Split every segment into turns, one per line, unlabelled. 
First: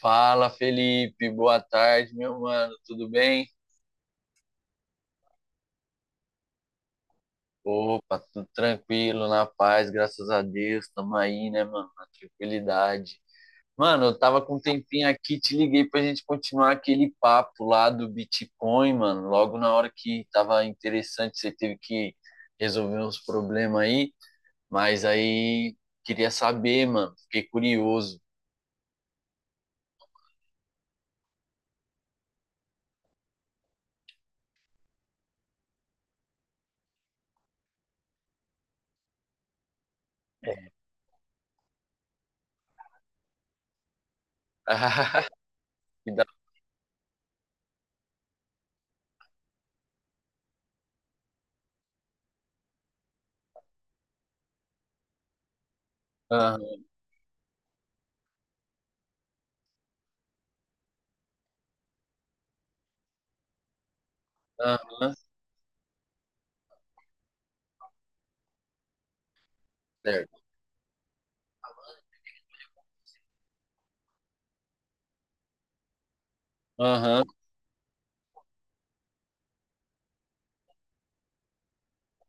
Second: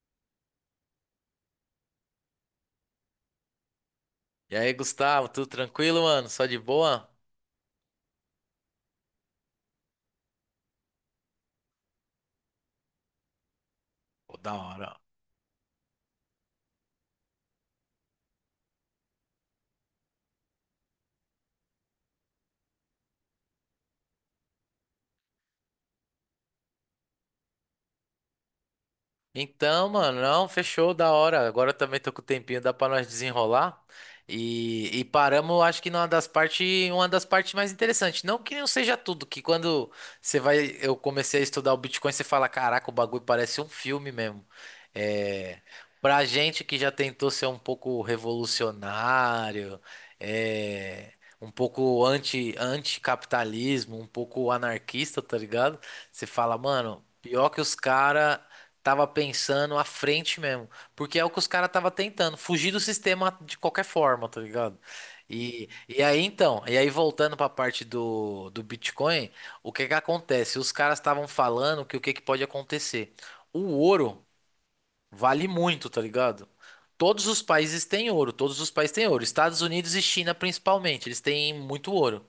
Fala, Felipe. Boa tarde, meu mano. Tudo bem?
E aí, Gustavo, tudo tranquilo, mano? Só de boa?
Opa, tudo tranquilo, na paz, graças a Deus. Tamo aí, né, mano? Na tranquilidade. Mano, eu
Pô,
tava
da
com um
hora.
tempinho aqui, te liguei pra gente continuar aquele papo lá do Bitcoin, mano. Logo na hora que tava interessante, você teve que resolver uns problemas aí, mas aí queria saber, mano. Fiquei curioso.
Então, mano, não, fechou, da hora. Agora eu também tô com o tempinho, dá pra nós desenrolar. E paramos, acho que numa das partes, uma das partes mais interessantes. Não que não seja tudo, que quando você vai, eu comecei a estudar o Bitcoin, você fala, caraca, o bagulho parece um filme mesmo. É,
Me
pra
dá-
gente que já tentou ser um pouco revolucionário, é, um pouco anticapitalismo, um pouco anarquista, tá ligado? Você fala,
Aham,
mano, pior que os caras tava pensando à frente mesmo. Porque é o que os caras tava tentando, fugir do sistema de qualquer forma, tá ligado?
aham,
E aí voltando para a parte do Bitcoin, o que que
certo.
acontece? Os caras estavam falando que o que que pode acontecer? O ouro vale muito, tá ligado?
Aham,
Todos os países têm ouro, todos os países têm ouro. Estados Unidos e China principalmente, eles têm muito ouro.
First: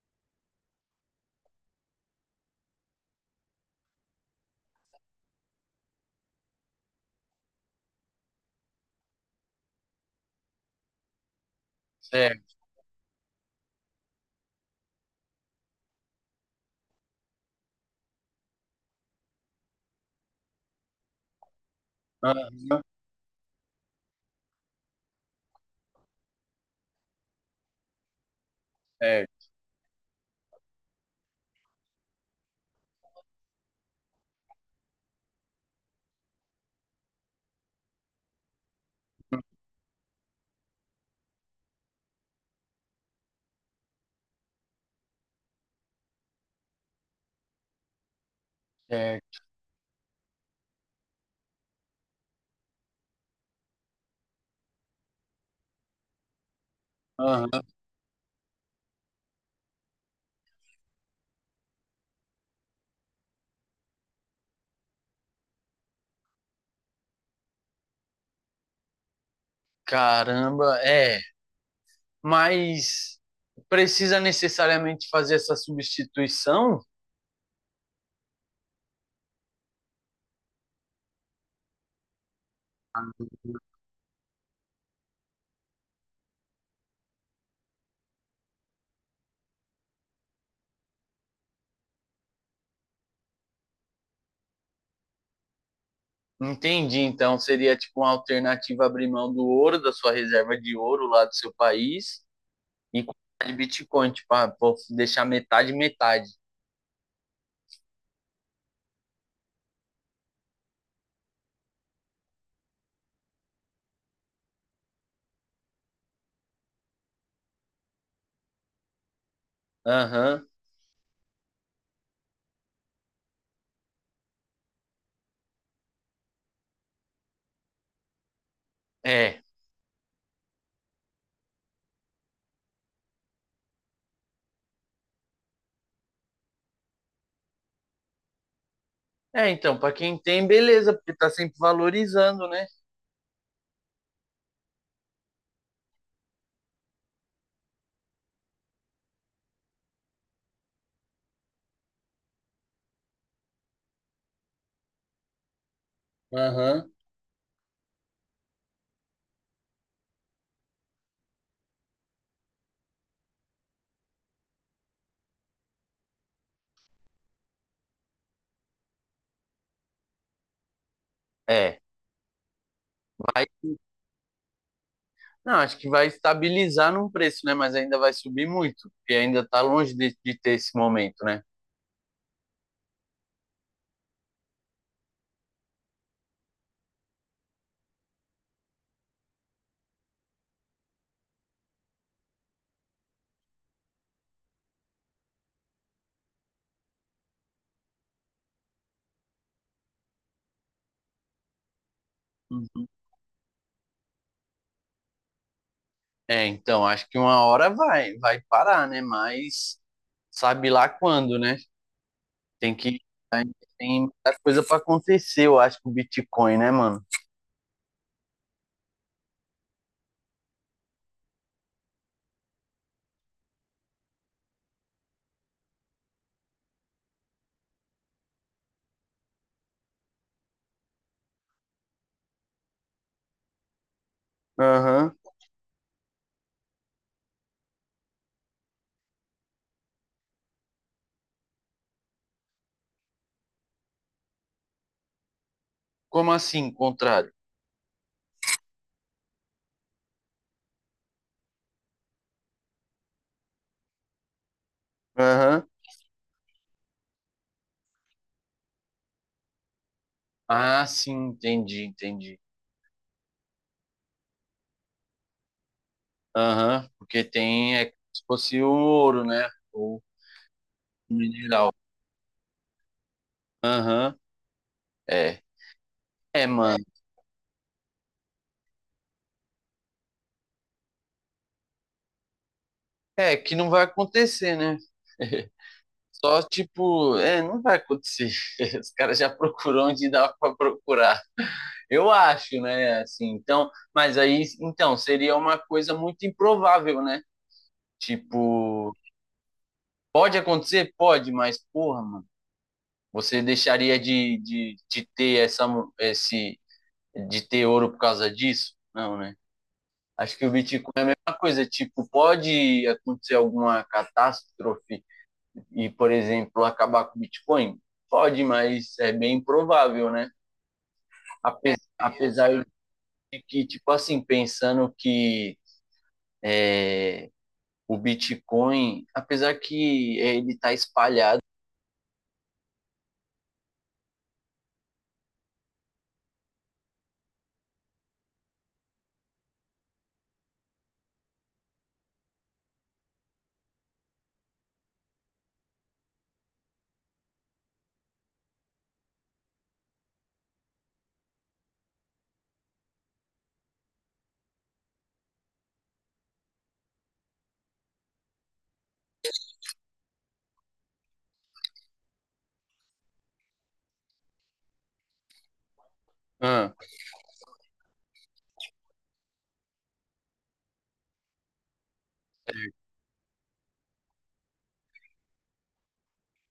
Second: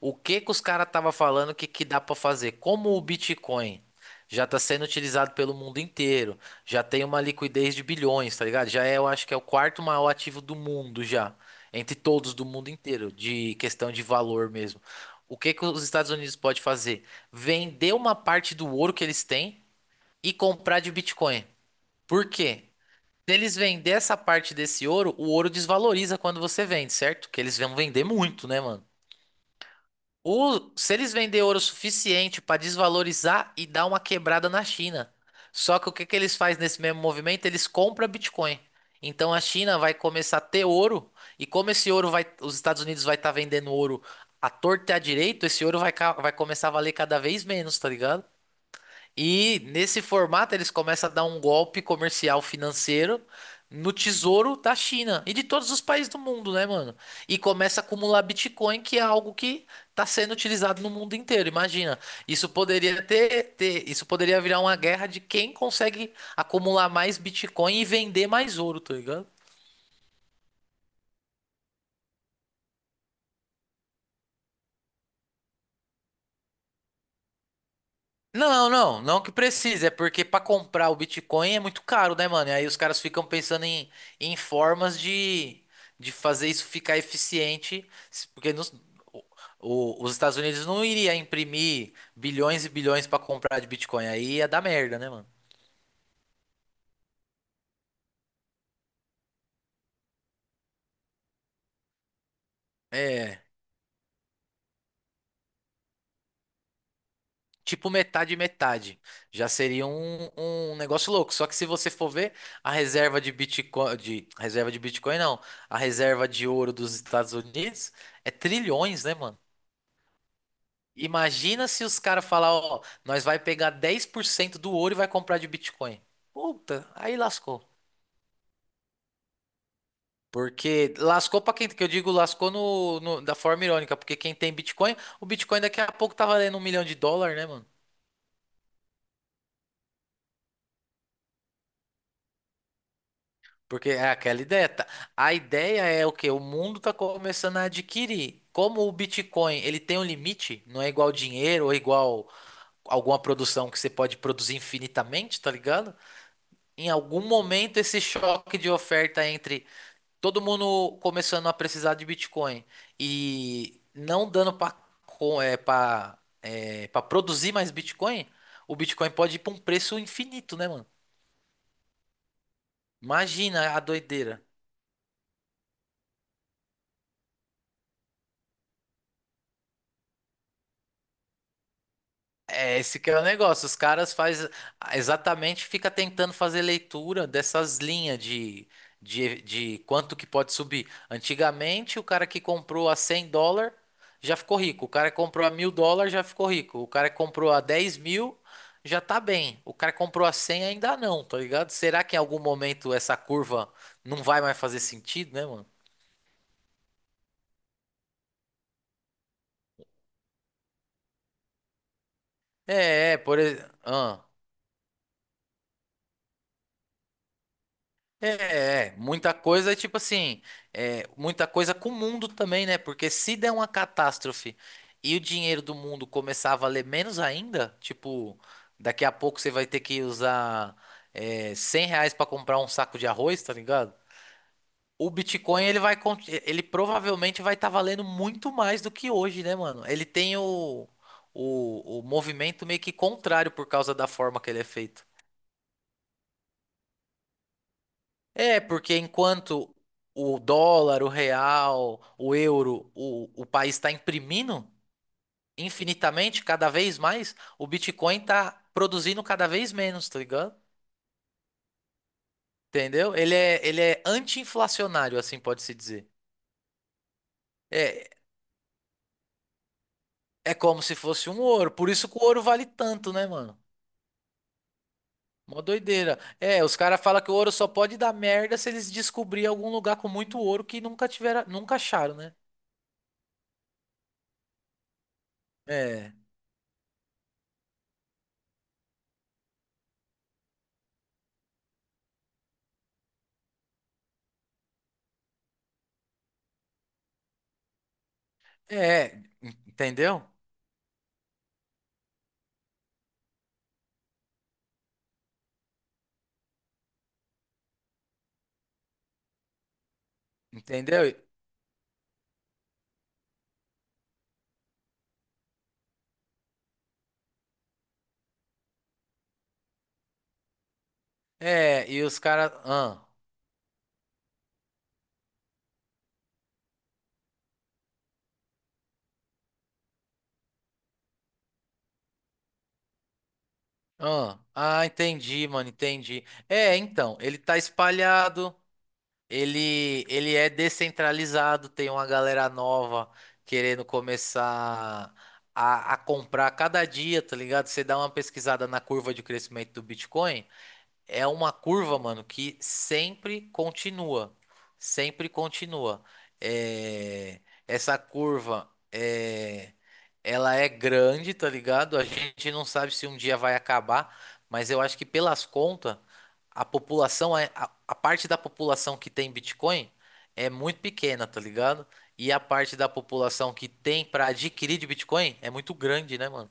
O que que os caras estavam falando que dá para fazer? Como o Bitcoin já está sendo utilizado pelo mundo inteiro, já tem uma liquidez de bilhões, tá ligado? Já é, eu acho que é o quarto maior ativo do mundo já, entre todos do
certo.
mundo inteiro, de questão de valor mesmo. O que que os Estados Unidos pode fazer? Vender uma parte do ouro que eles têm e comprar de Bitcoin. Por quê?
Aham,
Se eles vender essa parte desse ouro, o ouro desvaloriza quando você vende, certo? Que eles vão vender muito, né, mano?
certo.
Se eles vender ouro suficiente para desvalorizar e dar uma quebrada na China. Só que o que que eles fazem nesse mesmo movimento? Eles compram Bitcoin. Então a China vai começar a ter ouro e como esse ouro vai, os Estados Unidos vai estar vendendo ouro à torta e à direita, esse ouro vai, vai começar a valer cada vez menos, tá ligado?
É,
E nesse formato eles começam a dar um golpe comercial financeiro no tesouro da China e de todos os países do mundo, né, mano? E
aham,
começa a acumular Bitcoin, que é algo que está sendo utilizado no mundo inteiro. Imagina, isso poderia isso poderia virar uma guerra de quem consegue acumular mais Bitcoin e vender mais ouro, tá ligado?
caramba, é. Mas precisa necessariamente fazer essa substituição?
Não, não, não que precise, é porque para comprar o Bitcoin é muito caro, né, mano? E aí os caras ficam pensando em, em formas de fazer isso ficar eficiente, porque o- os Estados Unidos não iria imprimir bilhões e bilhões para comprar de Bitcoin, aí ia dar merda, né, mano?
Entendi. Então seria tipo uma alternativa abrir mão do ouro, da sua reserva de ouro lá do seu país e comprar
É,
de Bitcoin, tipo, ah, vou deixar metade, metade.
tipo metade e metade. Já seria um negócio louco. Só que se você for ver, a reserva de Bitcoin, de reserva de Bitcoin não, a reserva de ouro dos Estados Unidos é trilhões, né, mano?
Aham,
Imagina se os caras falar, ó, nós vai pegar 10% do ouro e vai comprar de Bitcoin. Puta, aí lascou.
é.
Porque lascou pra quem, que eu digo, lascou da forma irônica, porque quem tem Bitcoin, o Bitcoin daqui a pouco tá valendo um milhão de dólar, né, mano?
É, então, para quem tem, beleza, porque tá sempre valorizando, né?
Porque é aquela ideia, tá? A ideia é o quê? O mundo tá começando a adquirir. Como o Bitcoin, ele tem um limite, não é igual dinheiro ou igual alguma produção que você pode produzir infinitamente, tá ligado? Em
Aham.
algum momento esse choque de oferta entre todo mundo começando a precisar de Bitcoin e não dando para para produzir mais Bitcoin, o Bitcoin pode ir para um preço infinito, né, mano?
É.
Imagina a doideira.
Não, acho que vai estabilizar num preço, né? Mas ainda vai subir muito, porque ainda está longe de ter esse momento, né?
É esse que é o negócio. Os caras faz exatamente fica tentando fazer leitura dessas linhas de quanto que pode subir. Antigamente, o cara que comprou a 100 dólar já ficou rico. O cara que comprou a 1000 dólares já ficou rico. O cara que comprou a 10 mil já tá bem. O cara que comprou a 100 ainda não, tá ligado? Será que em algum
Uhum.
momento essa curva não vai mais fazer sentido, né, mano?
É, então, acho que uma hora vai parar, né? Mas sabe lá quando, né? Tem que.
É, é, por
Ainda
exemplo.
Tem muita coisa para acontecer, eu acho, com o Bitcoin, né, mano?
É, é, muita coisa, tipo assim, é, muita coisa com o mundo também, né? Porque se der uma catástrofe e o dinheiro do mundo começar a valer menos ainda, tipo, daqui a pouco você vai ter que usar R$ 100 pra comprar um saco de arroz, tá ligado? O
Aham.
Bitcoin, ele vai, ele provavelmente vai estar valendo muito mais do que hoje, né, mano? Ele tem o movimento meio que contrário por causa da forma que ele é feito.
Como assim, contrário?
É, porque enquanto o dólar, o real, o euro, o país está imprimindo
Aham.
infinitamente, cada vez mais, o Bitcoin está produzindo cada vez menos, tá ligado?
Ah, sim, entendi, entendi.
Entendeu? Ele é anti-inflacionário, assim pode-se dizer.
Aham. Porque tem. É como
É,
se fosse o ouro, né? Ou
é como se
o
fosse um ouro.
mineral.
Por isso que o ouro vale tanto, né, mano?
Aham. É.
Uma doideira.
É,
É, os
mano.
caras falam que o ouro só pode dar merda se eles descobrirem algum lugar com muito ouro que nunca tiveram, nunca acharam, né?
É, que não vai acontecer, né?
É,
Só tipo, é, não vai acontecer. Os caras já procuram onde dá para procurar. Eu acho, né? Assim, então, mas aí, então, seria uma coisa muito improvável, né? Tipo,
é, entendeu?
pode acontecer? Pode, mas porra, mano, você deixaria de ter esse, de ter ouro por causa disso? Não, né? Acho que o Bitcoin é
Entendeu?
a mesma coisa. Tipo, pode acontecer alguma catástrofe e, por exemplo, acabar com o Bitcoin? Pode, mas é bem improvável, né?
É,
Apesar,
e os caras.
apesar de que, tipo assim, pensando que o Bitcoin, apesar que ele tá espalhado.
Entendi, mano, entendi. É, então, ele tá espalhado, ele é descentralizado, tem uma galera nova querendo começar a comprar cada dia, tá ligado? Você dá uma pesquisada na curva de crescimento do Bitcoin. É uma curva, mano, que sempre continua. Sempre continua. É, essa curva é... ela é grande, tá ligado? A gente não sabe se um dia vai acabar, mas eu acho que pelas contas,
Ah,
a parte da população que tem Bitcoin é muito pequena, tá ligado? E a parte da população que tem pra adquirir de Bitcoin é muito grande, né, mano?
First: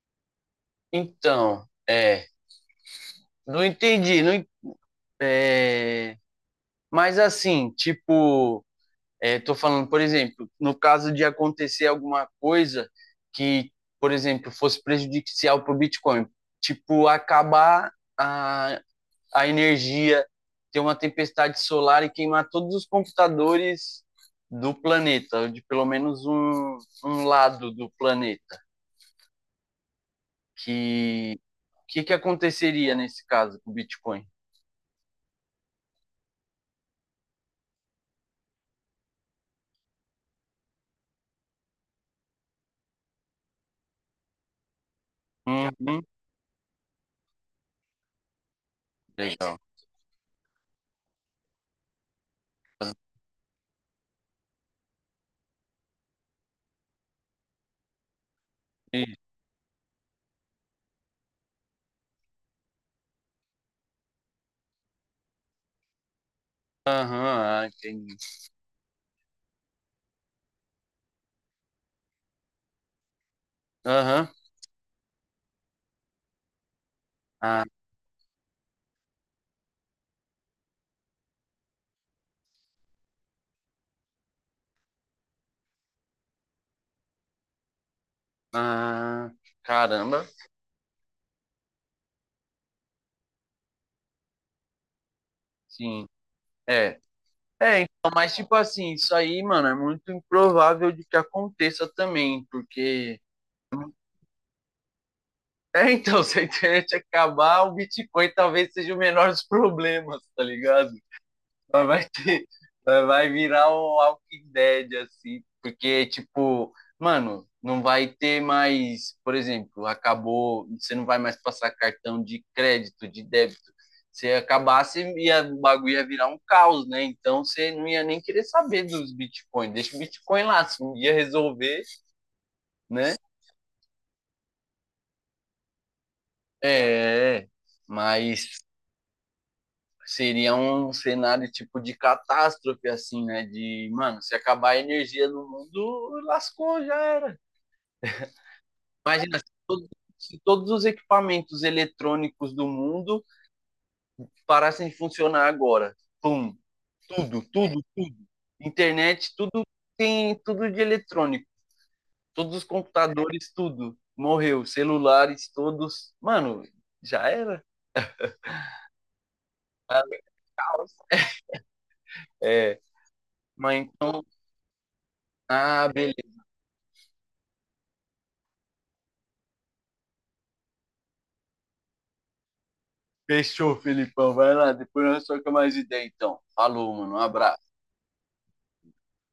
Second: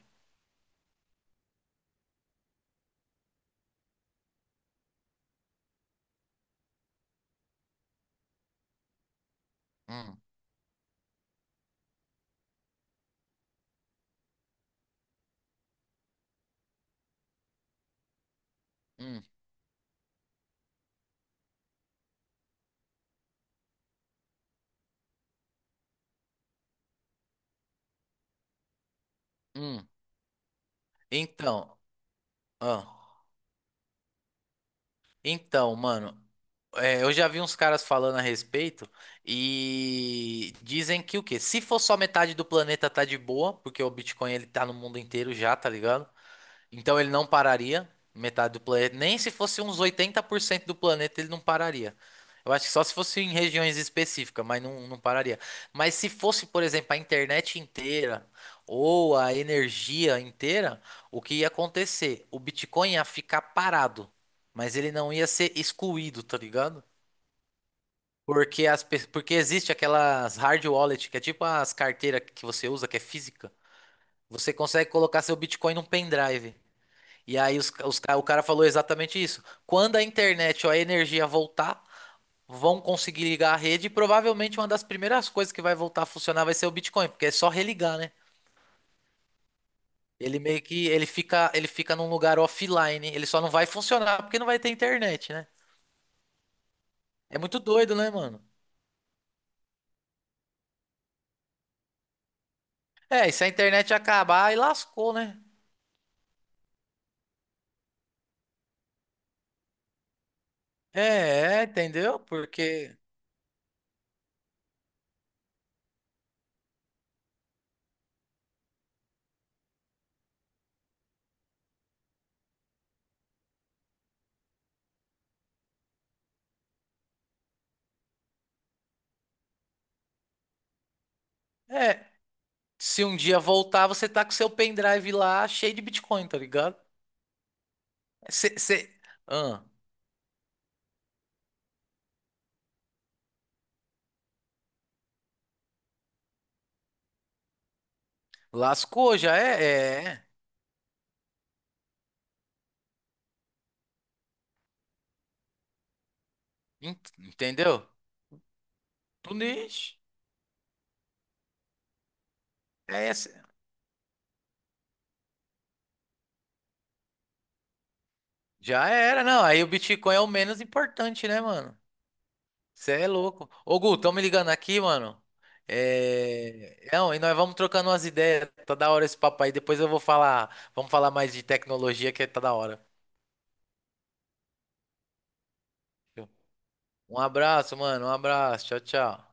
então, é, não entendi, não, é, mas assim, tipo, é, tô falando, por
Hum,
exemplo, no caso de acontecer alguma coisa que, por exemplo, fosse prejudicial para o Bitcoin, tipo, acabar a,
hum,
a energia, ter uma tempestade solar e queimar todos os computadores do planeta, de pelo menos um lado do planeta.
hum.
Que
Então,
que que aconteceria nesse
ah,
caso com o Bitcoin?
então, mano. É, eu já vi uns caras falando a respeito e dizem que o quê? Se for só metade do planeta tá de boa, porque o Bitcoin ele tá no mundo inteiro já, tá
Uhum,
ligado? Então ele não pararia, metade do planeta, nem se
legal.
fosse uns 80% do planeta ele não pararia. Eu acho que só se fosse em regiões específicas, mas não, não pararia. Mas se fosse, por exemplo, a internet inteira ou a energia inteira, o que ia acontecer? O Bitcoin ia ficar parado, mas ele não ia ser excluído, tá ligado?
Aham, uhum, entendi.
Porque, porque existe aquelas hard wallet, que é tipo as carteiras que você usa, que é física.
Aham,
Você consegue colocar seu Bitcoin num pendrive. E aí
ah,
o cara falou exatamente isso. Quando a internet ou a energia voltar, vão conseguir ligar a rede. E provavelmente uma das primeiras coisas que vai voltar a funcionar vai ser o Bitcoin, porque é só religar, né?
ah, caramba,
Ele meio que ele fica num lugar offline. Ele só não vai funcionar porque não vai ter internet, né?
sim, é.
É muito
É,
doido,
então,
né,
mas
mano?
tipo assim, isso aí, mano, é muito improvável de que aconteça também, porque é
É, e se a internet acabar, aí lascou, né?
É, então, se a internet acabar, o Bitcoin talvez seja o menor dos problemas, tá ligado?
É, é,
Mas vai
entendeu?
ter,
Porque
mas vai virar o Walking Dead, assim, porque, tipo, mano, não vai ter mais, por exemplo, acabou, você não vai mais passar cartão de crédito, de débito. Se acabasse, ia, o bagulho ia virar um caos, né? Então você não ia nem querer saber dos Bitcoin. Deixa o Bitcoin lá, se um dia resolver,
é, se um
né?
dia voltar, você tá com seu pendrive lá cheio de Bitcoin, tá
É,
ligado?
é, é. Mas
Você,
seria um cenário tipo de catástrofe, assim, né? De, mano, se acabar a energia no mundo, lascou, já era.
lascou, já
Imagina se
é, é, é.
se todos os equipamentos eletrônicos do mundo parassem de funcionar agora. Pum, tudo,
Entendeu?
tudo, tudo. Internet, tudo
Tunis,
tem tudo de eletrônico. Todos os
é, é,
computadores, tudo. Morreu. Celulares, todos. Mano, já era.
já era, não. Aí o
Tá
Bitcoin é o menos
legal.
importante, né, mano?
É.
Você é louco.
Mas
Ô, Gu, tão me
então.
ligando aqui, mano.
Ah, beleza.
É, é, não, e nós vamos trocando umas ideias. Tá da hora esse papo aí. Depois eu vou falar, vamos falar mais de tecnologia que é, tá da hora.
Fechou, Felipão. Vai lá, depois nós trocamos mais ideia, então. Falou, mano. Um
Um
abraço.
abraço, mano. Um abraço. Tchau, tchau.